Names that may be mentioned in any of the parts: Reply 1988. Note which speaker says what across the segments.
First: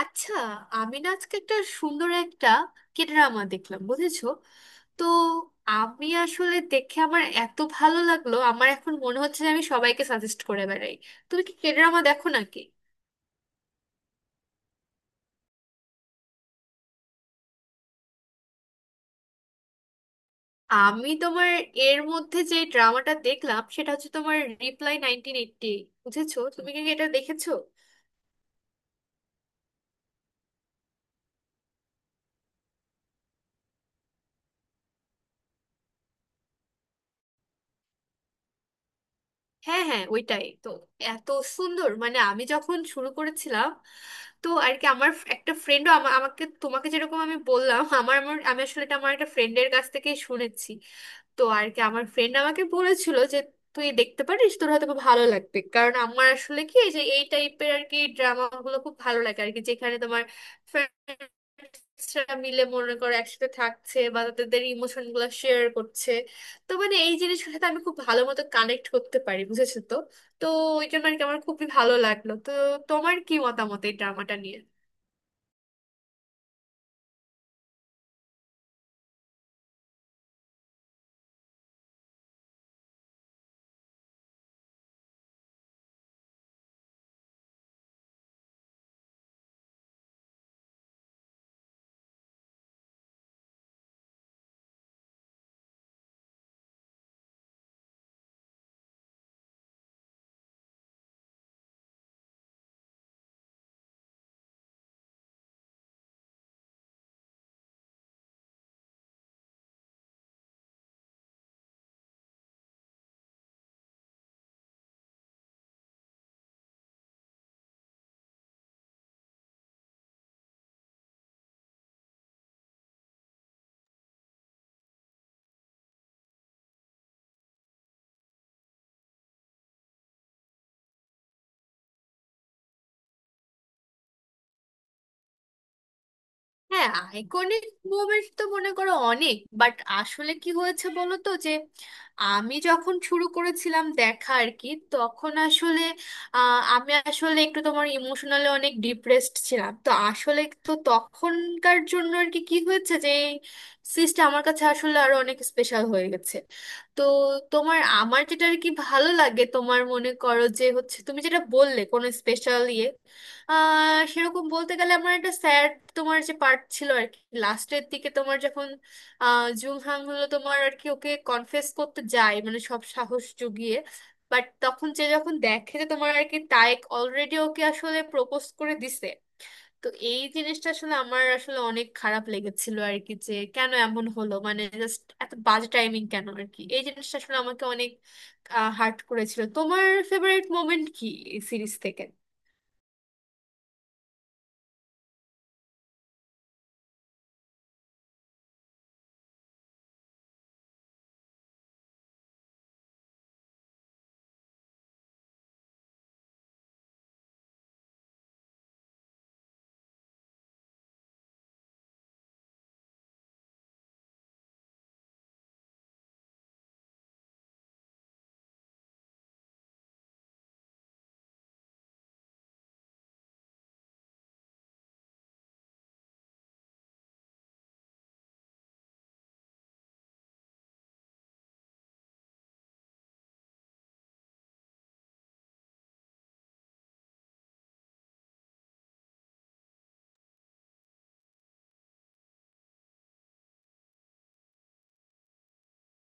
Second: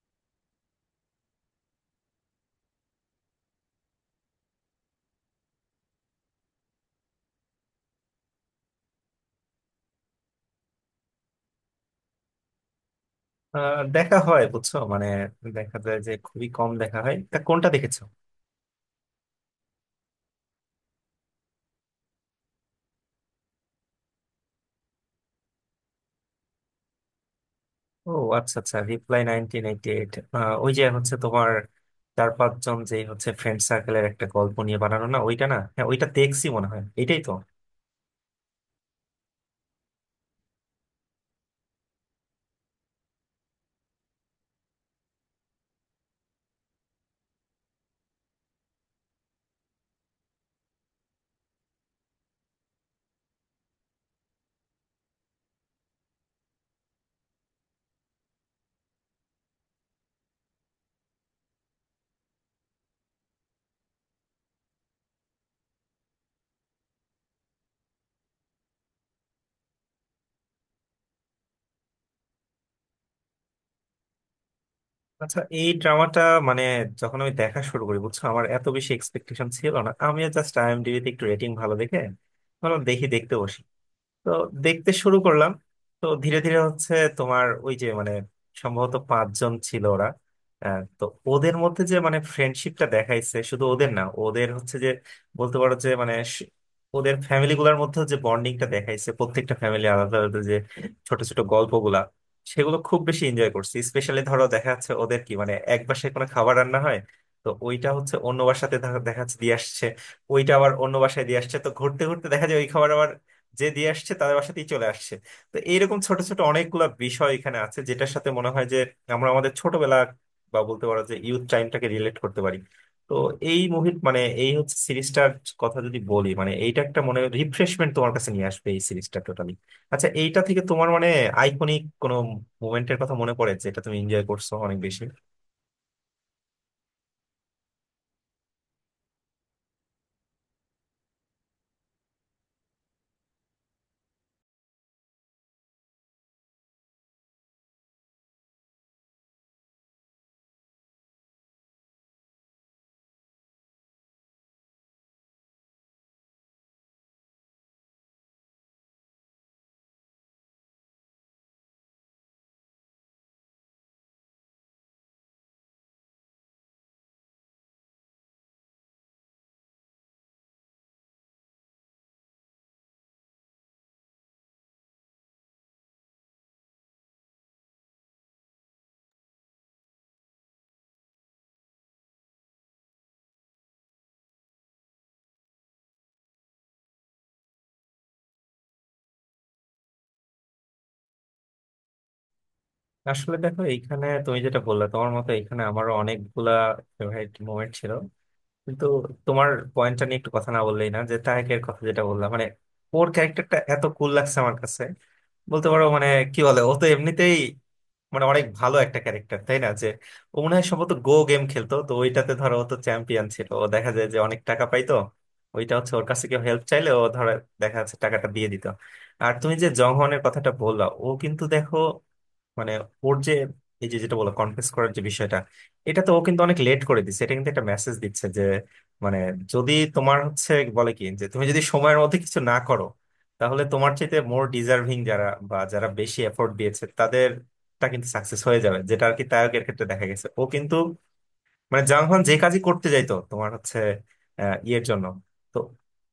Speaker 1: আচ্ছা, আমি না আজকে একটা সুন্দর একটা কে ড্রামা দেখলাম, বুঝেছো? তো আমি আসলে দেখে আমার এত ভালো লাগলো, আমার এখন মনে হচ্ছে যে আমি সবাইকে সাজেস্ট করে বেড়াই। তুমি কি কে ড্রামা দেখো নাকি?
Speaker 2: দেখা হয় বুঝছো, মানে দেখা যায় যে খুবই কম দেখা হয়। তা কোনটা দেখেছো?
Speaker 1: আমি তোমার এর মধ্যে যে ড্রামাটা দেখলাম সেটা হচ্ছে তোমার রিপ্লাই 1988, বুঝেছো? তুমি কি এটা দেখেছো?
Speaker 2: ও, আচ্ছা আচ্ছা, রিপ্লাই 1988। ওই যে হচ্ছে তোমার চার পাঁচজন যে হচ্ছে ফ্রেন্ড সার্কেলের একটা গল্প নিয়ে বানানো, না? ওইটা না? হ্যাঁ ওইটা, দেখছি মনে হয় এটাই তো।
Speaker 1: হ্যাঁ, হ্যাঁ, ওইটাই তো এত সুন্দর। মানে আমি যখন শুরু করেছিলাম, তো আর কি আমার একটা ফ্রেন্ডও আমাকে তোমাকে যেরকম আমি বললাম, আমার আমার আমি আসলে এটা আমার একটা ফ্রেন্ডের কাছ থেকে শুনেছি। তো আর কি আমার ফ্রেন্ড আমাকে বলেছিল যে তুই দেখতে পারিস, তোর হয়তো খুব ভালো লাগবে, কারণ আমার আসলে কি এই যে এই টাইপের আর কি ড্রামা গুলো খুব ভালো লাগে আর কি, যেখানে তোমার friends-রা মিলে মনে করো একসাথে থাকছে বা তাদের ইমোশন গুলো শেয়ার করছে। তো মানে এই জিনিসগুলোর সাথে আমি খুব ভালো মতো কানেক্ট করতে পারি, বুঝেছো? তো তো ওই জন্য আর কি আমার খুবই ভালো লাগলো। তো তোমার কি মতামত এই ড্রামাটা নিয়ে?
Speaker 2: আচ্ছা, এই ড্রামাটা মানে যখন আমি দেখা শুরু করি বুঝছো, আমার এত বেশি এক্সপেকটেশন ছিল না। আমি জাস্ট আইএমডিবিতে একটু রেটিং ভালো দেখে ভাবলাম দেখি দেখতে বসি। তো দেখতে শুরু করলাম। তো ধীরে ধীরে হচ্ছে তোমার ওই যে মানে সম্ভবত পাঁচজন ছিল ওরা। তো ওদের মধ্যে যে মানে ফ্রেন্ডশিপটা দেখাইছে, শুধু ওদের না, ওদের হচ্ছে যে বলতে পারো যে মানে ওদের ফ্যামিলি গুলার মধ্যে যে বন্ডিংটা দেখাইছে, প্রত্যেকটা ফ্যামিলি আলাদা আলাদা, যে ছোট ছোট গল্পগুলা, সেগুলো খুব বেশি এনজয় করছি। স্পেশালি ধরো দেখা যাচ্ছে ওদের কি মানে এক বাসায় কোনো খাবার রান্না হয়, তো ওইটা হচ্ছে অন্য বাসাতে দেখা দেখা যাচ্ছে দিয়ে আসছে, ওইটা আবার অন্য বাসায় দিয়ে আসছে, তো ঘুরতে ঘুরতে দেখা যায় যে দিয়ে আসছে তাদের বাসাতেই চলে আসছে। তো এইরকম ছোট ছোট অনেকগুলা বিষয় এখানে আছে যেটার সাথে মনে হয় যে আমরা আমাদের ছোটবেলা বা বলতে পারো যে ইউথ টাইমটাকে রিলেট করতে পারি। তো এই মুভির মানে এই হচ্ছে সিরিজটার কথা যদি বলি, মানে এইটা একটা মনে রিফ্রেশমেন্ট তোমার কাছে নিয়ে আসবে এই সিরিজটা টোটালি। আচ্ছা, এইটা থেকে তোমার মানে আইকনিক কোনো মুভমেন্টের কথা মনে পড়ে যেটা তুমি এনজয় করছো অনেক বেশি?
Speaker 1: হ্যাঁ, আইকনিক মোমেন্ট তো মনে করো অনেক, বাট আসলে কি হয়েছে বলো তো যে আমি যখন শুরু করেছিলাম দেখা আর কি, তখন আসলে আমি আসলে একটু তোমার ইমোশনালি অনেক ডিপ্রেসড ছিলাম। তো আসলে তো তখনকার জন্য আর কি কি হয়েছে যে এই সিরিজটা আমার কাছে আসলে আরো অনেক স্পেশাল হয়ে গেছে। তো তোমার আমার যেটা আর কি ভালো লাগে, তোমার মনে করো যে হচ্ছে তুমি যেটা বললে কোনো স্পেশাল ইয়ে, আহ সেরকম বলতে গেলে আমার একটা স্যাড তোমার যে পার্ট ছিল আর কি লাস্টের দিকে, তোমার যখন আহ জুলহাং হলো তোমার আর কি ওকে কনফেস করতে যায়, মানে সব সাহস জুগিয়ে, বাট তখন যে যখন দেখে যে তোমার আর কি তায়েক অলরেডি ওকে আসলে প্রপোজ করে দিছে। তো এই জিনিসটা আসলে আমার আসলে অনেক খারাপ লেগেছিল আর কি, যে কেন এমন হলো, মানে জাস্ট এত বাজে টাইমিং কেন আর কি। এই জিনিসটা আসলে আমাকে অনেক হার্ট করেছিল। তোমার ফেভারিট মোমেন্ট কি এই সিরিজ থেকে?
Speaker 2: আসলে দেখো, এইখানে তুমি যেটা বললে তোমার মতো এইখানে আমারও অনেকগুলা ফেভারিট মোমেন্ট ছিল। কিন্তু তোমার পয়েন্টটা নিয়ে একটু কথা না বললেই না, যে তাহেকের কথা যেটা বললাম, মানে ওর ক্যারেক্টারটা এত কুল লাগছে আমার কাছে। বলতে পারো মানে, কি বলে, ও তো এমনিতেই মানে অনেক ভালো একটা ক্যারেক্টার, তাই না? যে ও মনে হয় সম্ভবত গো গেম খেলতো, তো ওইটাতে ধরো ও তো চ্যাম্পিয়ন ছিল, ও দেখা যায় যে অনেক টাকা পাইতো। ওইটা হচ্ছে ওর কাছে কেউ হেল্প চাইলে ও ধরো দেখা যাচ্ছে টাকাটা দিয়ে দিত। আর তুমি যে জংহনের কথাটা বললা, ও কিন্তু দেখো মানে ওর যে এই যে যেটা বলো কনফেস করার যে বিষয়টা, এটা তো ও কিন্তু অনেক লেট করে দিচ্ছে, এটা কিন্তু একটা মেসেজ দিচ্ছে যে, মানে যদি তোমার হচ্ছে বলে কি যে তুমি যদি সময়ের মধ্যে কিছু না করো, তাহলে তোমার চাইতে মোর ডিজার্ভিং যারা বা যারা বেশি এফোর্ট দিয়েছে তাদেরটা কিন্তু সাকসেস হয়ে যাবে, যেটা আর কি তারকের ক্ষেত্রে দেখা গেছে। ও কিন্তু মানে জাংহান যে কাজই করতে যাইতো তোমার হচ্ছে ইয়ের জন্য, তো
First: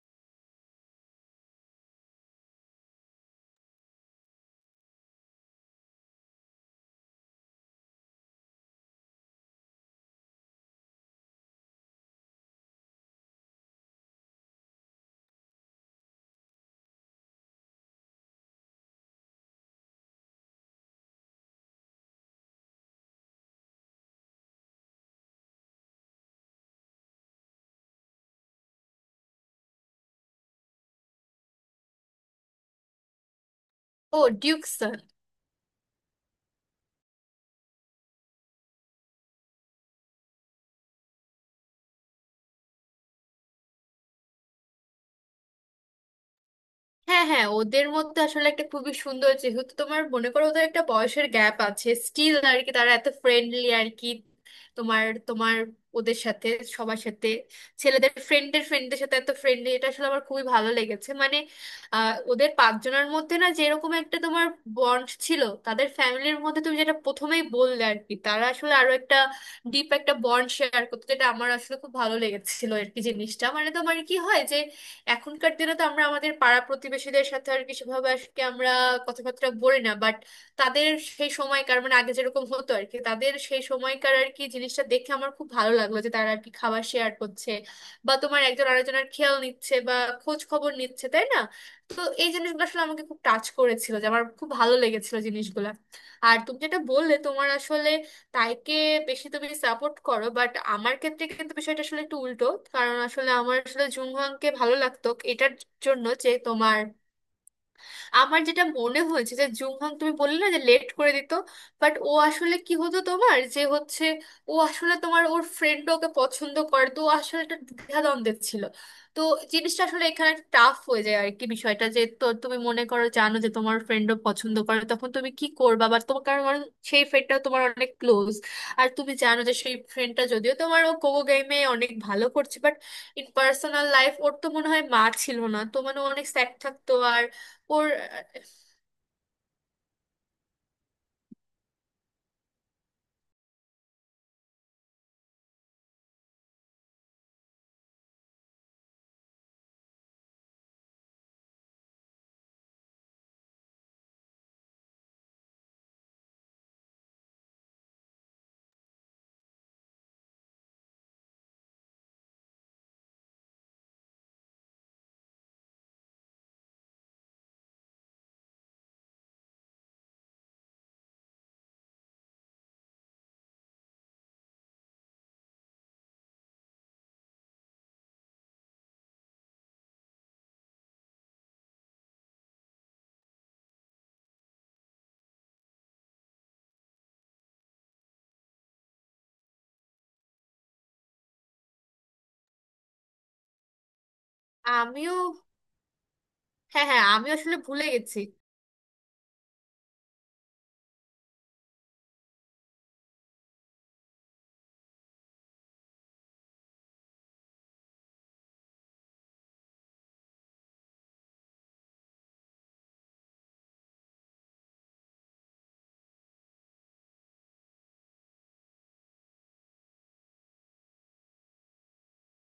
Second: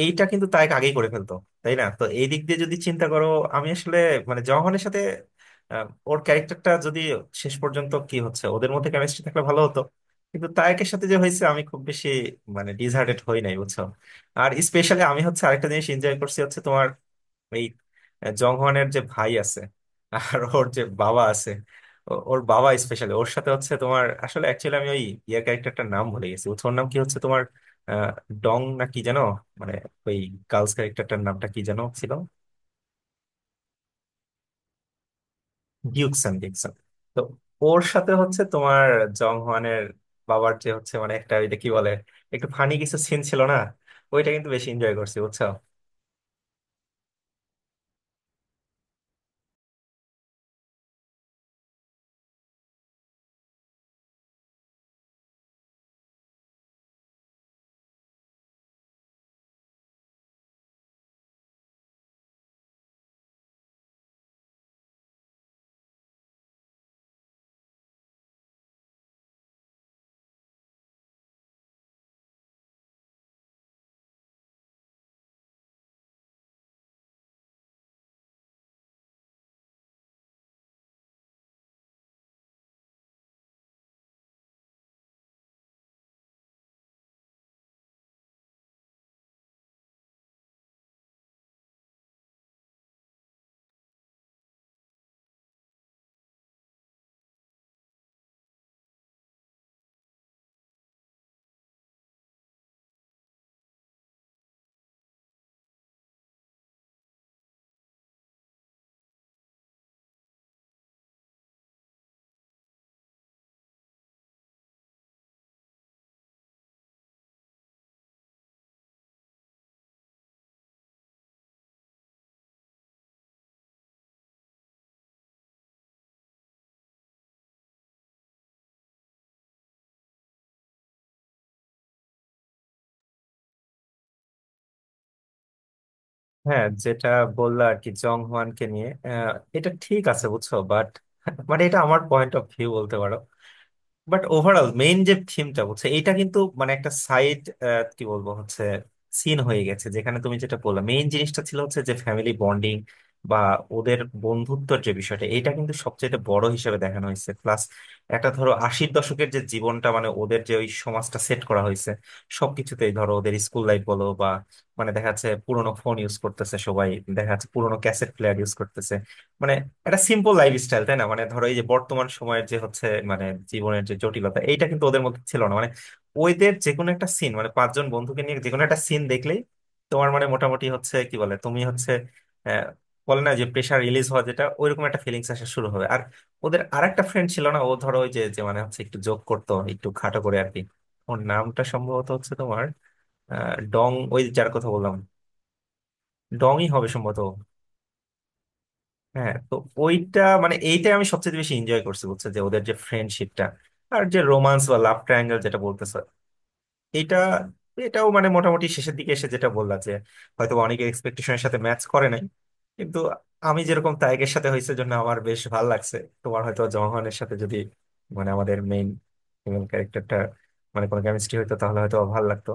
Speaker 2: এইটা কিন্তু তাই আগেই করে ফেলতো, তাই না? তো এই দিক দিয়ে যদি চিন্তা করো, আমি আসলে মানে জংহনের সাথে ওর ক্যারেক্টারটা যদি শেষ পর্যন্ত কি হচ্ছে ওদের মধ্যে কেমিস্ট্রি থাকলে ভালো হতো। কিন্তু তায়েকের সাথে যে হয়েছে আমি খুব বেশি মানে ডিসহার্টেড হই নাই বুঝছো। আর স্পেশালি আমি হচ্ছে আরেকটা জিনিস এনজয় করছি হচ্ছে তোমার এই জংহনের যে ভাই আছে, আর ওর যে বাবা আছে। ওর বাবা স্পেশালি ওর সাথে হচ্ছে তোমার আসলে অ্যাকচুয়ালি আমি ওই ইয়ে ক্যারেক্টারটার নাম ভুলে গেছি। ওর ওর নাম কি হচ্ছে তোমার আহ, ডং না কি যেন, মানে ওই গার্লস ক্যারেক্টারটার নামটা কি যেন ছিল?
Speaker 1: ও ডিউকসন।
Speaker 2: ডিউকসন, ডিউকসন। তো ওর সাথে হচ্ছে তোমার জংহনের বাবার যে হচ্ছে মানে একটা ওইটা কি বলে একটু ফানি কিছু সিন ছিল না, ওইটা কিন্তু বেশি এনজয় করছি বুঝছো।
Speaker 1: হ্যাঁ, হ্যাঁ, ওদের মধ্যে আসলে একটা খুবই সুন্দর, যেহেতু তোমার মনে করো ওদের একটা বয়সের গ্যাপ আছে, স্টিল আর কি তারা এত ফ্রেন্ডলি আর কি, তোমার তোমার ওদের সাথে সবার সাথে ছেলেদের ফ্রেন্ডের ফ্রেন্ডদের সাথে এত ফ্রেন্ডলি, এটা আসলে আমার খুবই ভালো লেগেছে। মানে আহ ওদের পাঁচজনের মধ্যে না যেরকম একটা তোমার বন্ড ছিল, তাদের ফ্যামিলির মধ্যে তুমি যেটা প্রথমেই বললে আর কি, তারা আসলে আরো একটা ডিপ একটা বন্ড শেয়ার করতো, যেটা আমার আসলে খুব ভালো লেগেছিল আর কি জিনিসটা। মানে তোমার কি হয়, এখনকার দিনে তো আমরা আমাদের পাড়া প্রতিবেশীদের সাথে আর কি সেভাবে আজকে আমরা কথাবার্তা বলি না, বাট তাদের সেই সময়কার মানে আগে যেরকম হতো আর কি, তাদের সেই সময়কার আর কি জিনিসটা দেখে আমার খুব ভালো লাগলো, যে তারা আর কি খাবার শেয়ার করছে বা তোমার একজন আরেকজনের খেয়াল নিচ্ছে বা খোঁজ খবর নিচ্ছে, তাই না? তো এই জিনিসগুলো আসলে আমাকে খুব টাচ করেছিল, যে আমার খুব ভালো লেগেছিল জিনিসগুলো। আর তুমি যেটা বললে তোমার আসলে তাইকে বেশি তুমি সাপোর্ট করো, বাট আমার ক্ষেত্রে কিন্তু বিষয়টা আসলে একটু উল্টো, কারণ আসলে আমার আসলে জুংহাংকে ভালো লাগতো। এটার জন্য যে তোমার আমার যেটা মনে হয়েছে যে জুমহাং তুমি বললে না যে লেট করে দিত, বাট ও আসলে কি হতো তোমার যে হচ্ছে ও আসলে তোমার ওর ফ্রেন্ড ওকে পছন্দ করে, তো ও আসলে একটা দ্বিধাদ্বন্দ্বে ছিল। তো জিনিসটা আসলে এখানে টাফ হয়ে যায় আর কি বিষয়টা, যে তো তুমি মনে করো জানো যে তোমার ফ্রেন্ডও পছন্দ করে, তখন তুমি কি করবা বা তোমার কারণ কারণ সেই ফ্রেন্ডটা তোমার অনেক ক্লোজ। আর তুমি জানো যে সেই ফ্রেন্ডটা যদিও তোমার ও কোকো গেমে অনেক ভালো করছে, বাট ইন পার্সোনাল লাইফ ওর তো মনে হয় মা ছিল না, তো মানে ও অনেক স্যাড
Speaker 2: হ্যাঁ,
Speaker 1: থাকতো।
Speaker 2: যেটা বললা আর
Speaker 1: ওর
Speaker 2: কি জং হোয়ানকে নিয়ে, এটা ঠিক আছে বুঝছো, বাট মানে এটা আমার পয়েন্ট অফ ভিউ বলতে পারো। বাট ওভারঅল মেইন যে থিমটা বলছে এটা কিন্তু মানে একটা সাইড, কি বলবো হচ্ছে, সিন হয়ে গেছে, যেখানে তুমি যেটা বললে মেইন জিনিসটা ছিল হচ্ছে যে ফ্যামিলি বন্ডিং বা ওদের বন্ধুত্বর যে বিষয়টা, এটা কিন্তু সবচেয়ে বড় হিসেবে দেখানো হয়েছে। প্লাস একটা ধরো আশির দশকের যে জীবনটা মানে ওদের যে ওই সমাজটা সেট করা হয়েছে। সবকিছুতেই ধরো ওদের স্কুল লাইফ বলো বা মানে দেখা যাচ্ছে পুরোনো ফোন ইউজ করতেছে সবাই, দেখা যাচ্ছে পুরোনো ক্যাসেট প্লেয়ার ইউজ করতেছে। মানে একটা সিম্পল লাইফ স্টাইল, তাই না? মানে ধরো এই যে বর্তমান সময়ের যে হচ্ছে মানে জীবনের যে জটিলতা এইটা কিন্তু ওদের মধ্যে ছিল না, মানে ওদের যে কোনো একটা সিন মানে পাঁচজন বন্ধুকে নিয়ে যে কোনো একটা সিন দেখলেই তোমার মানে মোটামুটি হচ্ছে কি বলে, তুমি হচ্ছে আহ, বলে না যে প্রেশার রিলিজ হওয়া, যেটা ওইরকম একটা ফিলিংস আসা শুরু হবে। আর ওদের আরেকটা ফ্রেন্ড ছিল না? ও ধরো ওই যে যে মানে হচ্ছে একটু জোক করতো একটু খাটো করে আর কি। ওর নামটা সম্ভবত হচ্ছে তোমার ডং, ওই যার কথা বললাম।
Speaker 1: আমিও।
Speaker 2: ডংই
Speaker 1: হ্যাঁ,
Speaker 2: হবে
Speaker 1: হ্যাঁ,
Speaker 2: সম্ভবত।
Speaker 1: আমি আসলে ভুলে গেছি।
Speaker 2: হ্যাঁ, তো ওইটা মানে এইটাই আমি সবচেয়ে বেশি এনজয় করছি বুঝছো, যে ওদের যে ফ্রেন্ডশিপটা আর যে রোমান্স বা লাভ ট্রায়াঙ্গেল যেটা বলতেছে এটা এটাও মানে মোটামুটি শেষের দিকে এসে যেটা বললা যে হয়তো অনেকে এক্সপেকটেশনের সাথে ম্যাচ করে নাই। কিন্তু আমি যেরকম তায়েকের সাথে হয়েছে জন্য আমার বেশ ভালো লাগছে। তোমার হয়তো জহনের সাথে যদি মানে আমাদের মেইন ফিমেল ক্যারেক্টারটা মানে কোনো কেমিস্ট্রি হইতো তাহলে হয়তো ভালো লাগতো।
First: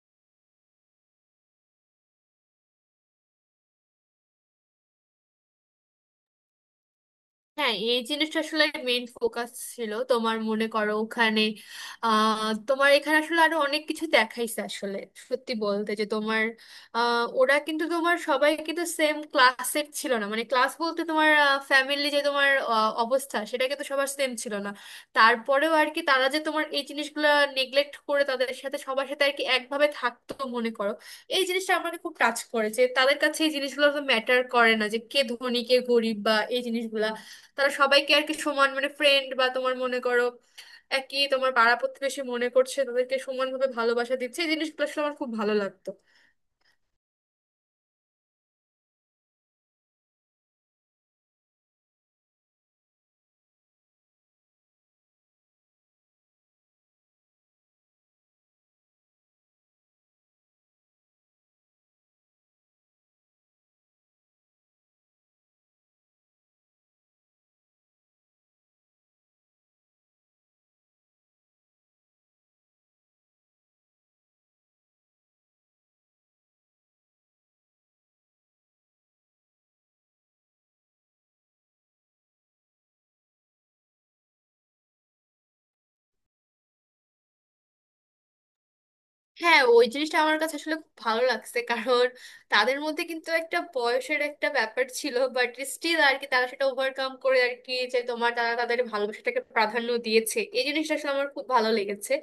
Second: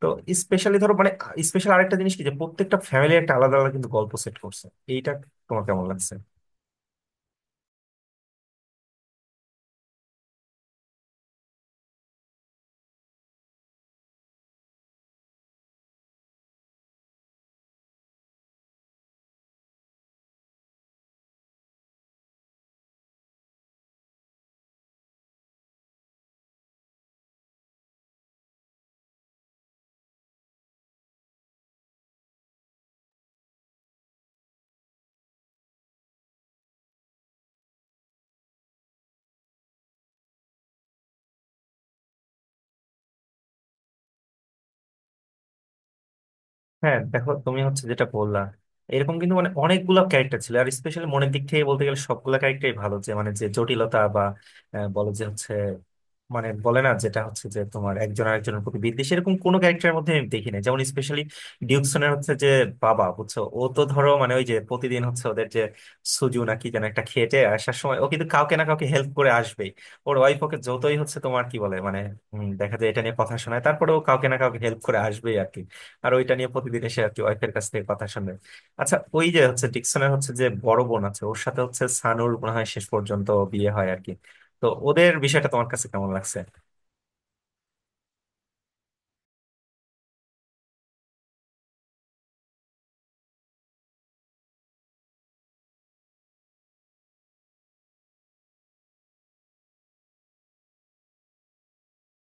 Speaker 2: তো স্পেশালি ধরো মানে স্পেশাল আরেকটা জিনিস কি যে প্রত্যেকটা ফ্যামিলি একটা আলাদা আলাদা কিন্তু গল্প সেট করছে, এইটা তোমার কেমন লাগছে?
Speaker 1: হ্যাঁ, এই জিনিসটা আসলে মেইন ফোকাস ছিল তোমার মনে করো ওখানে। আহ তোমার এখানে আসলে আরো অনেক কিছু দেখাইছে আসলে। সত্যি বলতে যে তোমার ওরা কিন্তু তোমার সবাই কিন্তু সেম ক্লাসের ছিল না, মানে ক্লাস বলতে তোমার ফ্যামিলি যে তোমার অবস্থা সেটা কিন্তু সবার সেম ছিল না। তারপরেও আর কি তারা যে তোমার এই জিনিসগুলো নেগলেক্ট করে তাদের সাথে সবার সাথে আর কি একভাবে থাকতো মনে করো। এই জিনিসটা আমাকে খুব টাচ করেছে, তাদের কাছে এই জিনিসগুলো ম্যাটার করে না যে কে ধনী কে গরিব বা এই জিনিসগুলা। তারা সবাইকে আর কি সমান মানে ফ্রেন্ড বা তোমার মনে করো একই তোমার পাড়া প্রতিবেশী মনে করছে, তাদেরকে সমানভাবে ভালোবাসা দিচ্ছে। এই জিনিসগুলো আসলে আমার খুব ভালো লাগতো।
Speaker 2: হ্যাঁ দেখো, তুমি হচ্ছে যেটা বললা এরকম কিন্তু মানে অনেকগুলো ক্যারেক্টার ছিল। আর স্পেশালি মনের দিক থেকে বলতে গেলে সবগুলো ক্যারেক্টারই ভালো, যে মানে যে জটিলতা বা বলে যে হচ্ছে মানে বলে না, যেটা হচ্ছে যে তোমার একজন আরেকজনের প্রতি বিদ্বেষ এরকম কোনো ক্যারেক্টারের মধ্যে আমি দেখি না। যেমন স্পেশালি ডিউকসনের হচ্ছে যে বাবা বুঝছো, ও তো ধরো মানে ওই যে প্রতিদিন হচ্ছে ওদের যে সুজু নাকি যেন একটা খেটে আসার সময় ও কিন্তু কাউকে না কাউকে হেল্প করে আসবেই। ওর ওয়াইফ ওকে যতই হচ্ছে তোমার কি বলে মানে দেখা যায় এটা নিয়ে কথা শোনায়, তারপরে ও কাউকে না কাউকে হেল্প করে আসবেই আর কি। আর ওইটা নিয়ে প্রতিদিন এসে আর কি ওয়াইফের কাছ থেকে কথা শুনে। আচ্ছা, ওই যে হচ্ছে ডিকসনের হচ্ছে যে বড় বোন আছে ওর সাথে হচ্ছে সানুর মনে হয় শেষ পর্যন্ত বিয়ে হয় আর কি। তো ওদের বিষয়টা তোমার কাছে কেমন লাগছে?
Speaker 1: হ্যাঁ, ওই জিনিসটা আমার কাছে আসলে খুব ভালো লাগছে, কারণ তাদের মধ্যে কিন্তু একটা বয়সের একটা ব্যাপার ছিল, বাট স্টিল আর কি তারা সেটা ওভারকাম করে আর কি, যে তোমার তারা তাদের ভালোবাসাটাকে প্রাধান্য দিয়েছে, এই জিনিসটা আসলে আমার খুব ভালো লেগেছে।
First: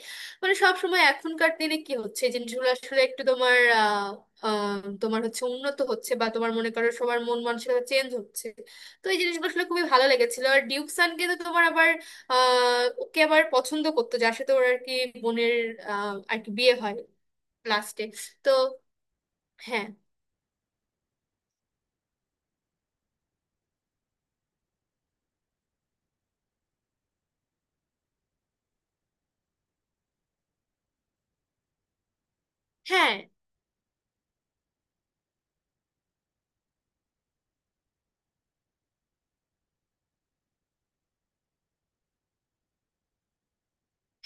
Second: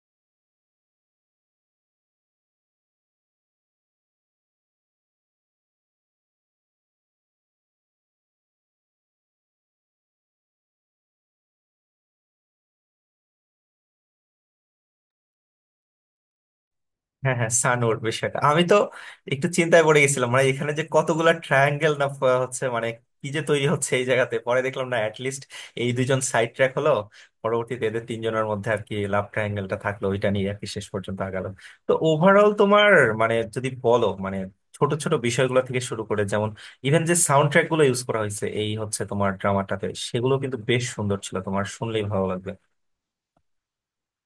Speaker 1: মানে সব সময় এখনকার দিনে কি হচ্ছে এই জিনিসগুলো আসলে একটু তোমার আহ আহ, তোমার হচ্ছে উন্নত হচ্ছে বা তোমার মনে করো সবার মন মানসিকতা চেঞ্জ হচ্ছে। তো এই জিনিসগুলো আসলে খুবই ভালো লেগেছিল। আর ডিউক সান কিন্তু তোমার আবার আহ ওকে আবার পছন্দ করতো, যার সাথে ওর আর কি বোনের আর কি বিয়ে হয়
Speaker 2: হ্যাঁ হ্যাঁ, সানুর
Speaker 1: লাস্টে।
Speaker 2: বিষয়টা
Speaker 1: তো
Speaker 2: আমি তো একটু চিন্তায়
Speaker 1: হ্যাঁ,
Speaker 2: পড়ে গেছিলাম, মানে এখানে যে কতগুলা ট্রায়াঙ্গেল না হচ্ছে মানে কি যে তৈরি হচ্ছে এই জায়গাতে, পরে দেখলাম না, অ্যাটলিস্ট এই দুইজন সাইড ট্র্যাক হলো। পরবর্তীতে এদের তিনজনের মধ্যে আর কি লাভ ট্রায়াঙ্গেলটা থাকলো, ওইটা নিয়ে আর কি শেষ পর্যন্ত আগালো। তো ওভারঅল তোমার,
Speaker 1: হ্যাঁ।
Speaker 2: মানে যদি বলো মানে ছোট ছোট বিষয়গুলো থেকে শুরু করে, যেমন ইভেন যে সাউন্ড ট্র্যাক গুলো ইউজ করা হয়েছে এই হচ্ছে তোমার ড্রামাটাতে, সেগুলো কিন্তু বেশ সুন্দর ছিল, তোমার শুনলেই ভালো লাগবে।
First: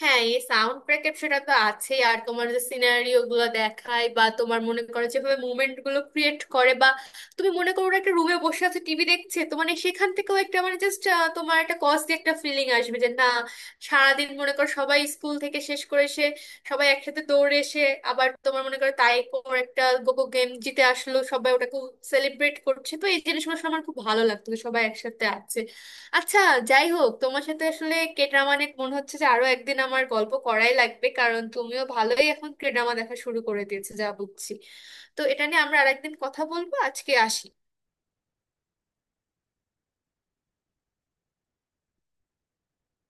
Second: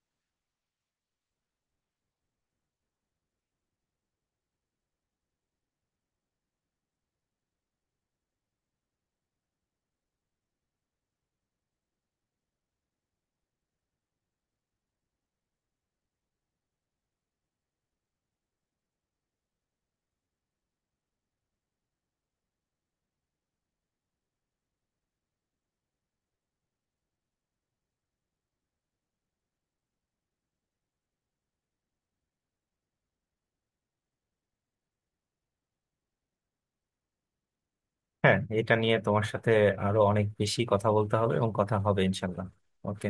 Speaker 1: হ্যাঁ, এই সাউন্ড ব্যাকআপ সেটা তো আছেই, আর তোমার যে সিনারিও গুলো দেখায় বা তোমার মনে করো যেভাবে মুভমেন্ট গুলো ক্রিয়েট করে বা তুমি মনে করো একটা রুমে বসে আছো টিভি দেখছে, তো মানে সেখান থেকেও একটা মানে জাস্ট তোমার একটা কজি একটা ফিলিং আসবে, যে না সারাদিন মনে করো সবাই স্কুল থেকে শেষ করে এসে সবাই একসাথে দৌড়ে এসে, আবার তোমার মনে করো তাই পর একটা গোগো গেম জিতে আসলো সবাই, ওটাকে সেলিব্রেট করছে। তো এই জিনিসগুলো শুনে আমার খুব ভালো লাগতো যে সবাই একসাথে আছে। আচ্ছা, যাই হোক, তোমার সাথে আসলে কে ড্রামা নিয়ে মনে হচ্ছে যে আরো একদিন আমার গল্প করাই লাগবে, কারণ তুমিও ভালোই এখন কে ড্রামা দেখা শুরু করে দিয়েছো যা বুঝছি। তো এটা নিয়ে আমরা আরেকদিন কথা বলবো, আজকে আসি।
Speaker 2: হ্যাঁ, এটা নিয়ে তোমার সাথে আরো অনেক বেশি কথা বলতে হবে এবং কথা হবে ইনশাল্লাহ। ওকে।